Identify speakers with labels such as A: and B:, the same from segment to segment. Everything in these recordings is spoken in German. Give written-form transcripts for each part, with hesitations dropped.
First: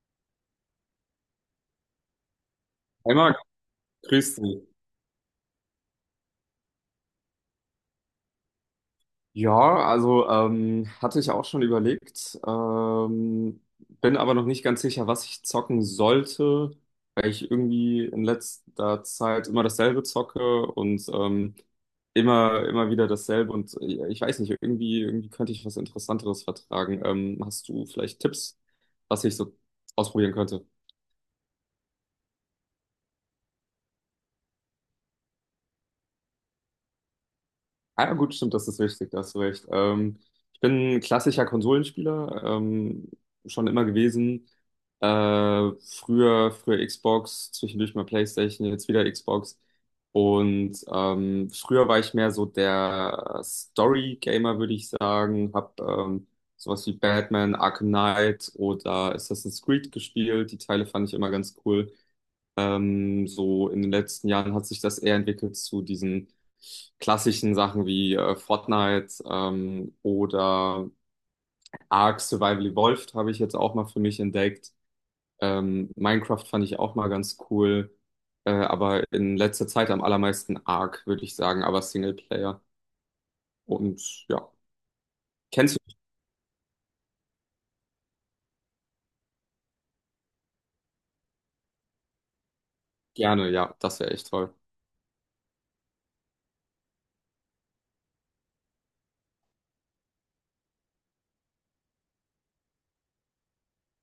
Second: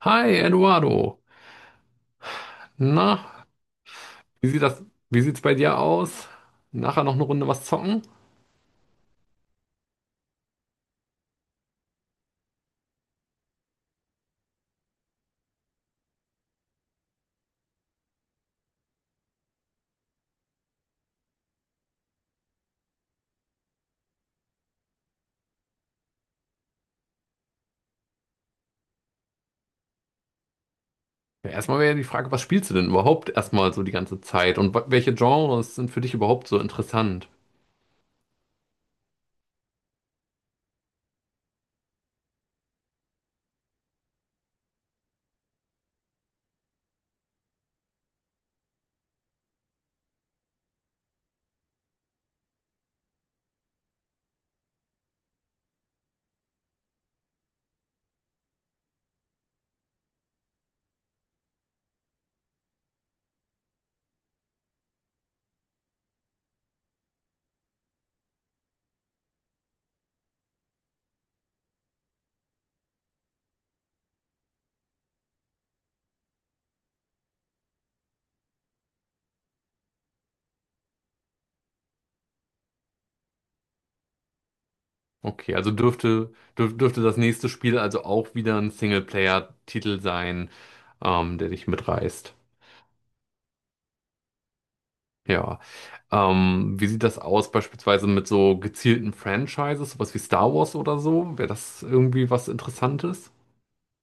A: Hi, Eduardo. Na,
B: Hey Marc, grüß
A: wie sieht
B: dich.
A: das, wie sieht's bei dir aus? Nachher noch eine Runde was zocken?
B: Ja, also hatte ich auch schon überlegt, bin aber noch nicht ganz sicher, was ich zocken sollte, weil ich irgendwie in letzter Zeit immer dasselbe zocke und immer wieder dasselbe und ich weiß nicht, irgendwie könnte ich was Interessanteres vertragen. Hast du vielleicht Tipps, was ich so ausprobieren könnte?
A: Ja, erstmal wäre ja die Frage, was spielst du denn überhaupt erstmal so die ganze Zeit? Und welche Genres sind für dich überhaupt so interessant?
B: Ah, ja, gut, stimmt, das ist wichtig, da hast du recht. Ich bin ein klassischer Konsolenspieler, schon immer gewesen. Früher Xbox, zwischendurch mal PlayStation, jetzt wieder Xbox. Und früher war ich mehr so der Story-Gamer, würde ich sagen. Hab sowas wie Batman, Arkham Knight oder Assassin's Creed gespielt. Die Teile fand ich immer ganz cool. So in den letzten Jahren hat sich das eher entwickelt zu diesen klassischen Sachen wie Fortnite oder Ark Survival Evolved habe ich jetzt auch mal für mich entdeckt. Minecraft fand ich auch mal ganz cool, aber in letzter Zeit am allermeisten Ark, würde ich sagen, aber Singleplayer. Und ja,
A: Okay, also
B: kennst du mich
A: dürfte das nächste Spiel also auch wieder ein Singleplayer-Titel sein, der dich mitreißt.
B: gerne? Ja, das wäre echt toll.
A: Ja. Wie sieht das aus beispielsweise mit so gezielten Franchises, sowas wie Star Wars oder so? Wäre das irgendwie was Interessantes?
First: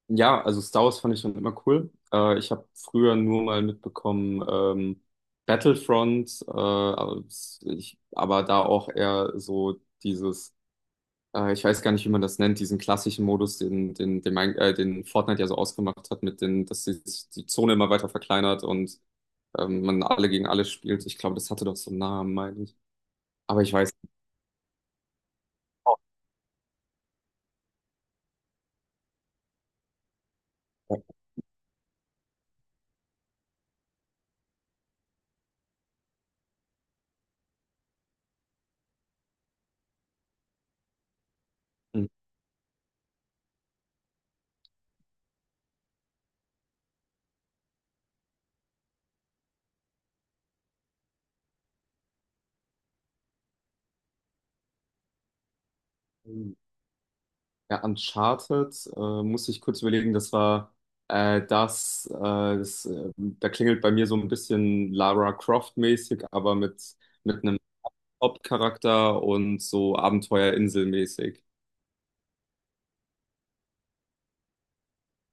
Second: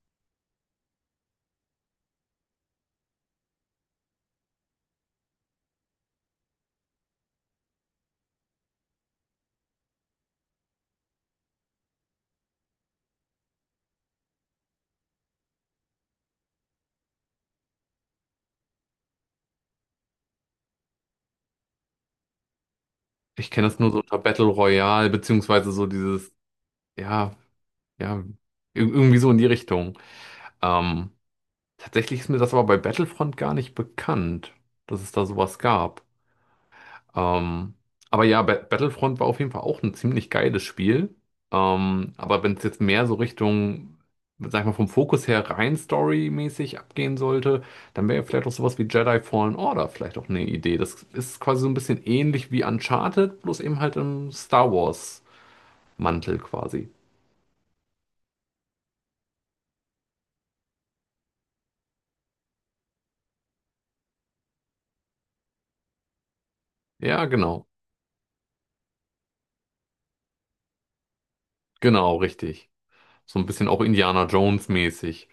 B: Ja, also Star Wars fand ich schon immer cool. Ich habe früher nur mal mitbekommen, Battlefront, aber da auch eher so dieses, ich weiß gar nicht, wie man das nennt, diesen klassischen Modus, den Fortnite ja so ausgemacht hat, mit dass die Zone immer weiter verkleinert und man alle gegen alle spielt. Ich glaube, das hatte doch so einen Namen, meine ich.
A: Ich
B: Aber
A: kenne
B: ich
A: das
B: weiß.
A: nur so unter Battle Royale, beziehungsweise so dieses, ja, ja, irgendwie so in die Richtung.
B: Ja.
A: Ähm, Tatsächlich ist mir das aber bei Battlefront gar nicht bekannt, dass es da sowas gab. Ähm, aber ja, Battlefront war auf jeden Fall auch ein ziemlich geiles Spiel. Aber wenn es jetzt mehr so Richtung, sag ich mal, vom Fokus her rein storymäßig abgehen sollte, dann wäre ja vielleicht auch sowas wie Jedi Fallen Order vielleicht auch eine Idee. Das ist quasi so ein bisschen ähnlich wie Uncharted, bloß eben halt im Star Wars Mantel
B: Hm.
A: quasi.
B: Ja, Uncharted, muss ich kurz überlegen, das war das, das da klingelt bei mir so ein bisschen Lara Croft-mäßig, aber
A: Ja,
B: mit einem
A: genau.
B: Hauptcharakter und so Abenteuerinsel-mäßig.
A: Genau, richtig. So ein bisschen auch Indiana Jones mäßig.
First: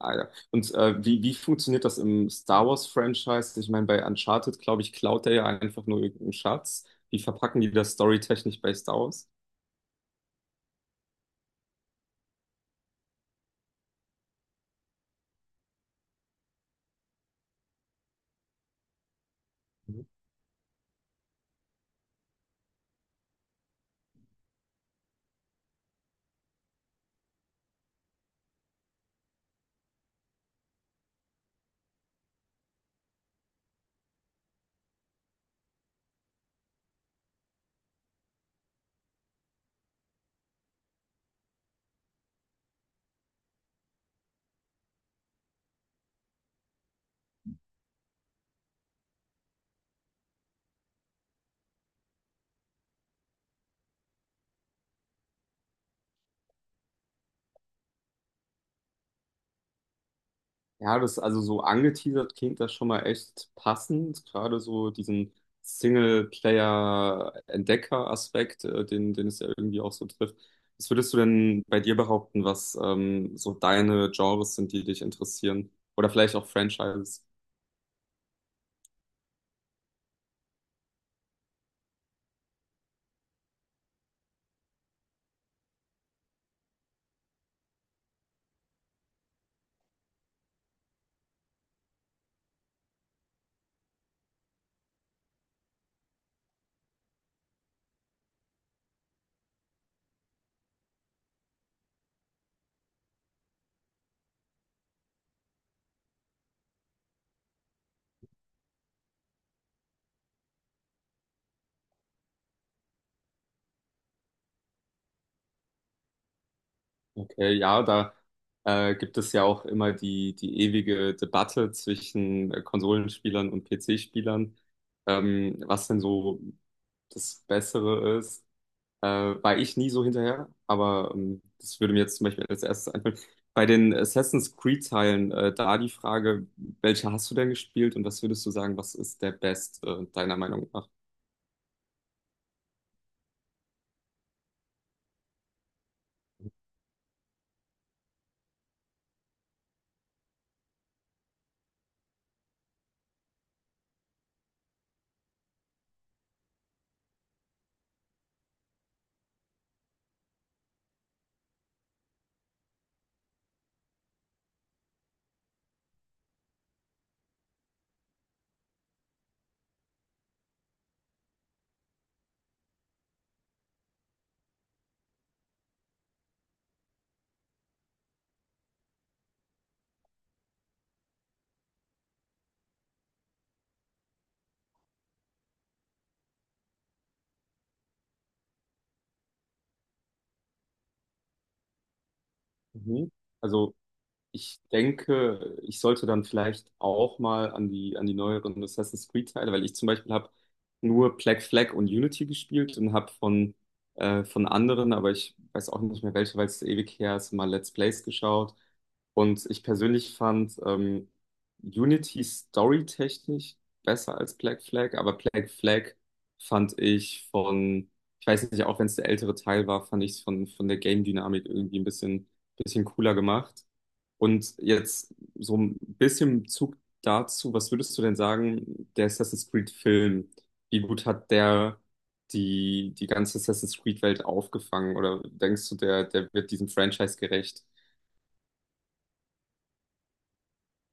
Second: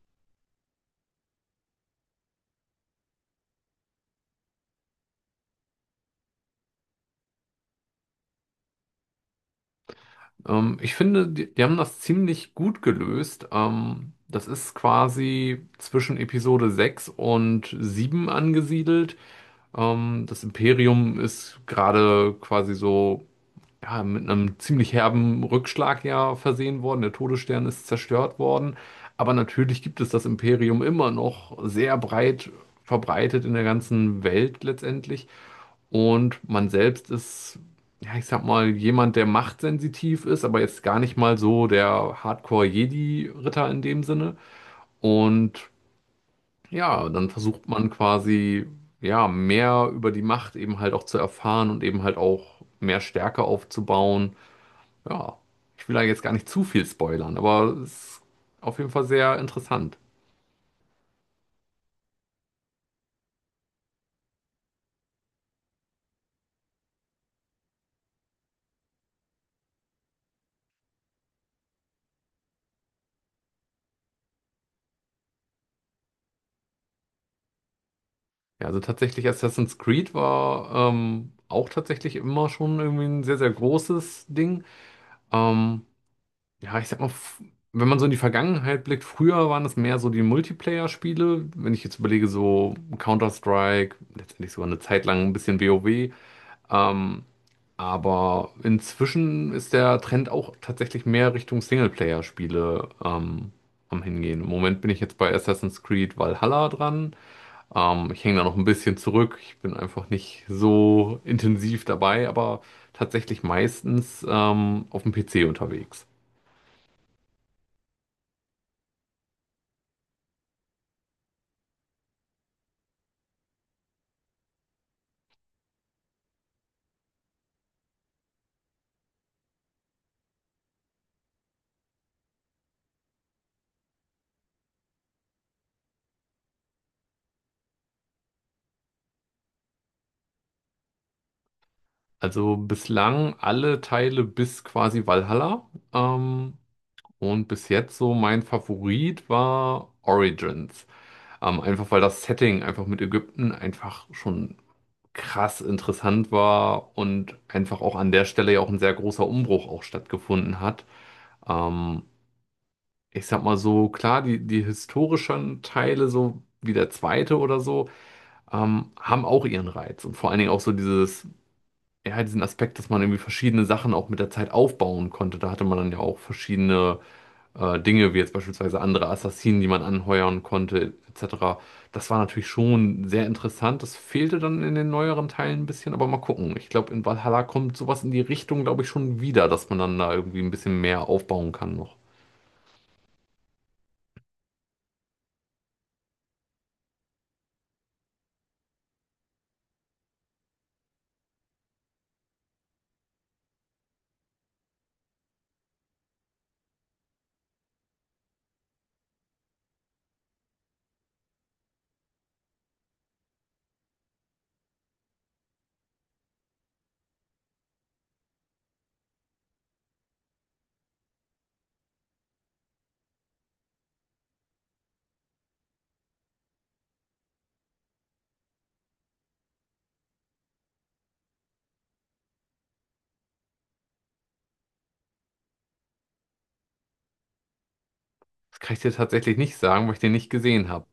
B: Ah, ja. Und wie funktioniert das im Star Wars-Franchise? Ich meine, bei Uncharted, glaube ich, klaut er ja einfach nur irgendeinen Schatz. Wie verpacken die das storytechnisch bei Star Wars?
A: Ich finde, die haben das ziemlich gut gelöst. Das ist quasi zwischen Episode 6 und 7 angesiedelt. Das Imperium ist gerade quasi so ja, mit einem ziemlich herben Rückschlag ja versehen worden. Der Todesstern ist zerstört worden. Aber natürlich gibt es das Imperium immer noch sehr breit verbreitet in der ganzen Welt letztendlich. Und man selbst ist, ja, ich sag mal, jemand, der machtsensitiv ist, aber jetzt gar nicht mal so der Hardcore-Jedi-Ritter in dem Sinne. Und ja, dann versucht man quasi, ja, mehr über die Macht eben halt auch zu erfahren und eben halt auch mehr Stärke aufzubauen, ja, ich will da jetzt gar nicht zu viel spoilern, aber es ist auf jeden Fall sehr interessant.
B: Ja, das also so angeteasert klingt das schon mal echt passend, gerade so diesen Singleplayer-Entdecker-Aspekt, den es ja irgendwie auch so trifft. Was würdest du denn bei dir behaupten, was so deine Genres sind, die dich interessieren? Oder vielleicht auch Franchises?
A: Ja, also tatsächlich Assassin's Creed war auch tatsächlich immer schon irgendwie ein sehr, sehr großes Ding. Ähm, ja, ich sag mal, wenn man so in die Vergangenheit blickt, früher waren es mehr so die Multiplayer-Spiele. Wenn ich jetzt überlege, so Counter-Strike, letztendlich sogar eine Zeit lang ein bisschen WoW. Ähm, Aber inzwischen ist der Trend auch tatsächlich mehr Richtung Singleplayer-Spiele am Hingehen. Im Moment bin ich jetzt bei Assassin's Creed Valhalla dran. Ich hänge da noch ein bisschen zurück. Ich bin einfach nicht so intensiv dabei, aber tatsächlich meistens auf dem PC unterwegs.
B: Okay, ja, da gibt es ja auch immer die ewige Debatte zwischen Konsolenspielern und PC-Spielern, was denn so das Bessere ist. War ich nie so hinterher, aber das würde mir jetzt zum Beispiel als erstes einfallen. Bei den Assassin's Creed-Teilen, da die Frage, welche hast du denn gespielt und was würdest du sagen, was ist der deiner Meinung nach?
A: Also bislang alle Teile bis quasi Valhalla. Und bis jetzt so mein Favorit war Origins. Einfach weil das Setting einfach mit Ägypten einfach schon krass interessant war und einfach auch an der Stelle ja auch ein sehr großer Umbruch auch stattgefunden hat. Ähm, Ich sag mal so, klar, die historischen Teile, so wie der zweite oder so, haben auch ihren Reiz. Und vor allen Dingen auch so dieses, ja, diesen Aspekt, dass man irgendwie verschiedene Sachen auch mit der Zeit aufbauen konnte. Da hatte man dann ja auch verschiedene Dinge, wie jetzt beispielsweise andere Assassinen, die man anheuern konnte, etc. Das war natürlich schon sehr interessant. Das fehlte dann in den neueren Teilen ein bisschen, aber mal gucken. Ich glaube, in Valhalla kommt sowas in die Richtung, glaube ich, schon wieder, dass man dann da irgendwie ein bisschen mehr aufbauen kann noch.
B: Mhm. Also ich denke, ich sollte dann vielleicht auch mal an die neueren Assassin's Creed-Teile, weil ich zum Beispiel habe nur Black Flag und Unity gespielt und habe von anderen, aber ich weiß auch nicht mehr welche, weil es ewig her ist, mal Let's Plays geschaut. Und ich persönlich fand Unity storytechnisch besser als Black Flag, aber Black Flag fand ich ich weiß nicht, auch wenn es der ältere Teil war, fand ich es von der Game-Dynamik irgendwie ein bisschen cooler gemacht. Und jetzt so ein bisschen Bezug dazu, was würdest du denn sagen, der Assassin's Creed-Film, wie gut hat der die ganze Assassin's Creed-Welt aufgefangen? Oder denkst du, der wird diesem Franchise gerecht?
A: Das kann ich dir tatsächlich nicht sagen, weil ich den nicht gesehen habe.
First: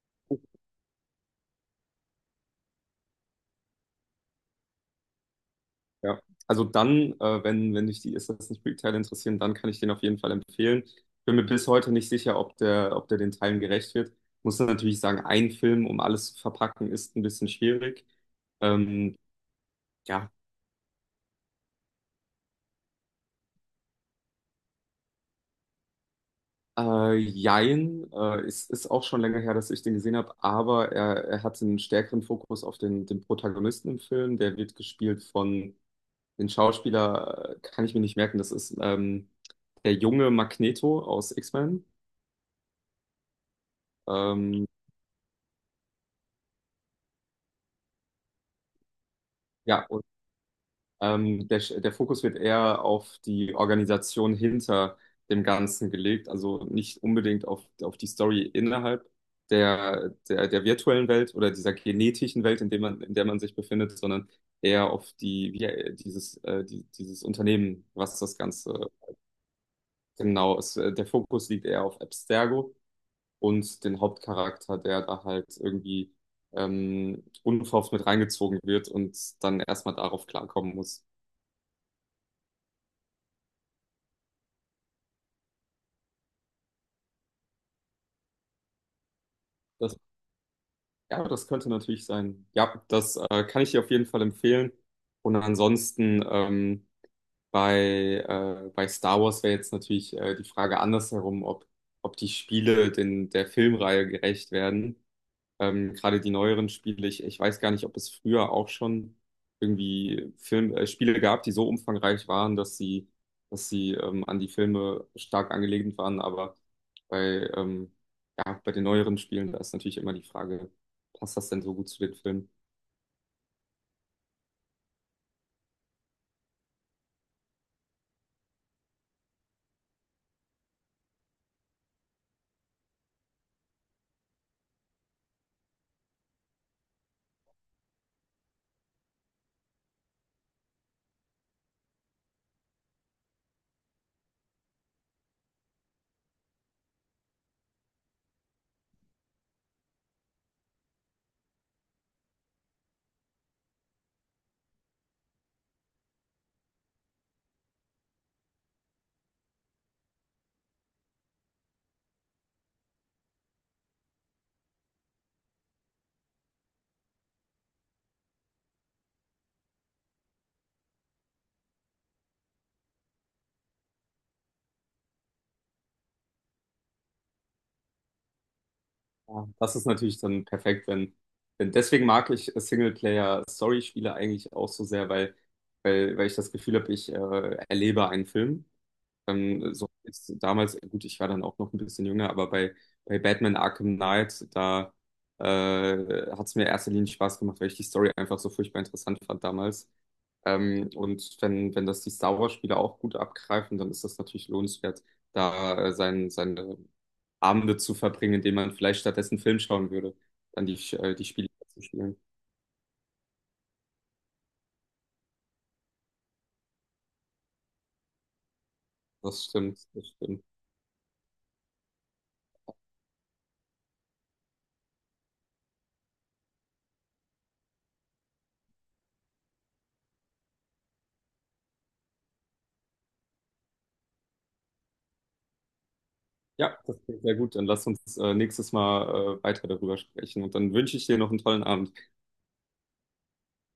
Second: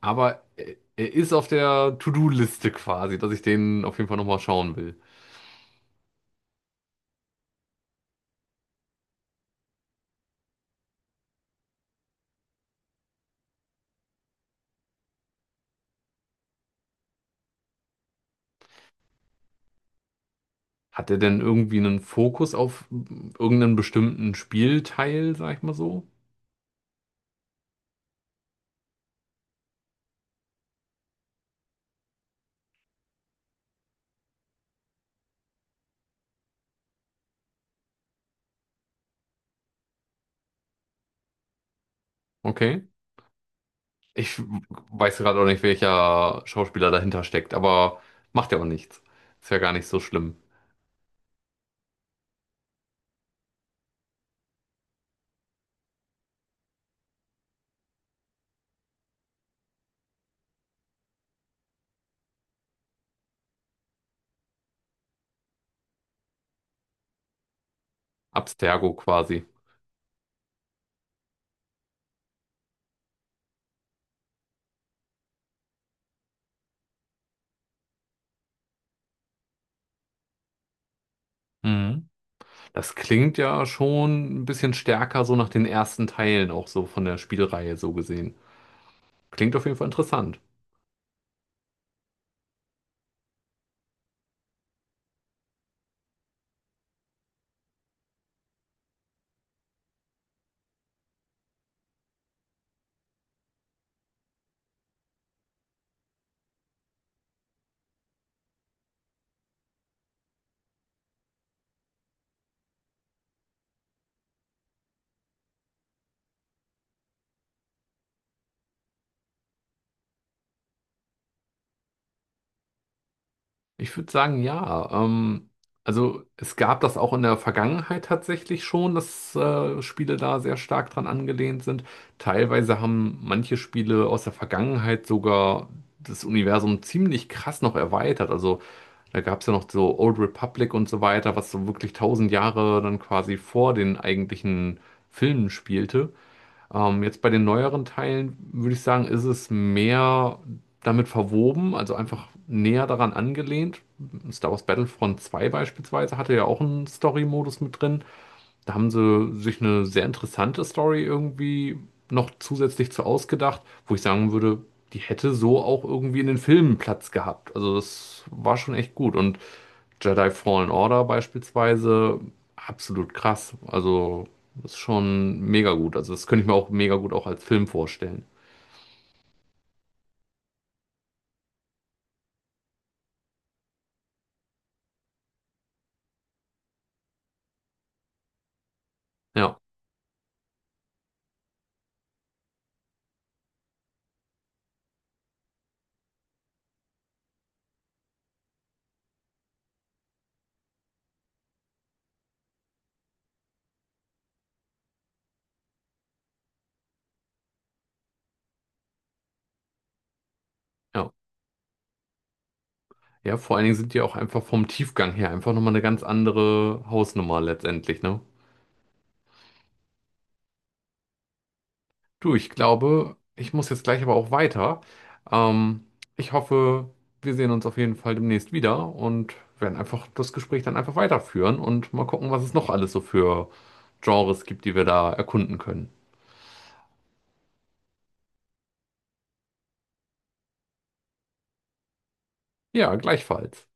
A: Aber er ist auf der To-Do-Liste quasi, dass ich den auf jeden Fall nochmal schauen will.
B: Ja. Also dann, wenn dich die Assassin's Creed-Teile interessieren, dann kann ich den auf jeden Fall empfehlen. Bin mir bis heute nicht sicher, ob der den Teilen gerecht wird. Muss dann natürlich sagen, ein Film, um alles zu verpacken, ist ein bisschen schwierig. Ähm, ja,
A: Hat er denn irgendwie einen Fokus auf irgendeinen bestimmten Spielteil, sag ich mal so?
B: Jein, es ist auch schon länger her, dass ich den gesehen habe, aber er hat einen stärkeren Fokus auf den Protagonisten im Film. Der wird gespielt von den Schauspieler, kann ich mir nicht merken, das ist der junge Magneto aus X-Men.
A: Okay. Ich
B: Ähm,
A: weiß gerade auch nicht, welcher Schauspieler dahinter steckt, aber macht ja auch nichts. Ist ja gar nicht
B: ja,
A: so schlimm.
B: der Fokus wird eher auf die Organisation hinter dem Ganzen gelegt, also nicht unbedingt auf die Story innerhalb der virtuellen Welt oder dieser genetischen Welt, in in der man sich befindet, sondern eher auf dieses Unternehmen, was das Ganze
A: Abstergo quasi.
B: genau ist. Der Fokus liegt eher auf Abstergo und den Hauptcharakter, der da halt irgendwie unverhofft mit reingezogen wird und dann erstmal darauf klarkommen muss.
A: Mhm. Das klingt ja schon ein bisschen stärker so nach den ersten Teilen, auch so von der Spielreihe so gesehen. Klingt auf jeden Fall
B: Das
A: interessant.
B: Ja, das könnte natürlich sein. Ja, das kann ich dir auf jeden Fall empfehlen. Und ansonsten bei Star Wars wäre jetzt natürlich die Frage andersherum, ob, ob die Spiele den, der Filmreihe gerecht werden. Gerade die neueren Spiele, ich weiß gar nicht, ob es früher auch schon irgendwie Spiele gab, die so umfangreich waren, dass sie an die Filme stark angelehnt waren. Aber bei, ähm, ja, bei den neueren Spielen, da ist natürlich immer die Frage, passt das denn so gut zu den Filmen?
A: Ich würde sagen, ja. Also es gab das auch in der Vergangenheit tatsächlich schon, dass Spiele da sehr stark dran angelehnt sind. Teilweise haben manche Spiele aus der Vergangenheit sogar das Universum ziemlich krass noch erweitert. Also da gab es ja noch so Old Republic und so weiter, was so wirklich tausend Jahre dann quasi vor den eigentlichen Filmen spielte. Jetzt bei den neueren Teilen würde ich sagen, ist es mehr damit verwoben, also einfach näher daran angelehnt. Star Wars Battlefront 2 beispielsweise hatte ja auch einen Story-Modus mit drin. Da haben sie sich eine sehr interessante Story irgendwie noch zusätzlich zu ausgedacht, wo ich sagen würde, die hätte so auch irgendwie in den Filmen Platz gehabt. Also das war schon echt gut. Und Jedi Fallen Order beispielsweise, absolut krass. Also das ist schon mega gut. Also das könnte ich mir auch mega gut auch als Film vorstellen.
B: Ja, das ist natürlich dann perfekt, wenn, denn deswegen mag ich Singleplayer-Story-Spiele eigentlich auch so sehr, weil ich das Gefühl habe, ich erlebe einen Film.
A: Ja,
B: So ist damals, gut, ich war dann auch noch ein bisschen jünger, aber bei Batman Arkham Knight, da äh, hat es mir in erster Linie Spaß gemacht, weil ich die Story einfach so furchtbar interessant fand damals. Und wenn das die Star Wars-Spiele auch gut abgreifen, dann ist das natürlich lohnenswert, da seine Abende zu verbringen, indem man vielleicht stattdessen einen Film schauen würde, dann
A: ja.
B: die Spiele zu spielen.
A: Ja, vor allen Dingen sind die auch einfach vom Tiefgang her einfach nochmal eine ganz andere Hausnummer letztendlich, ne?
B: Das stimmt, das stimmt.
A: Du, ich glaube, ich muss jetzt gleich aber auch weiter. Ähm, Ich hoffe, wir sehen uns auf jeden Fall demnächst wieder und werden einfach das Gespräch dann einfach weiterführen und mal gucken, was es noch alles so für Genres gibt, die wir da erkunden können.
B: Ja, das klingt sehr gut. Dann lass uns nächstes Mal weiter darüber sprechen und dann wünsche ich dir noch einen tollen Abend.
A: Ja, gleichfalls.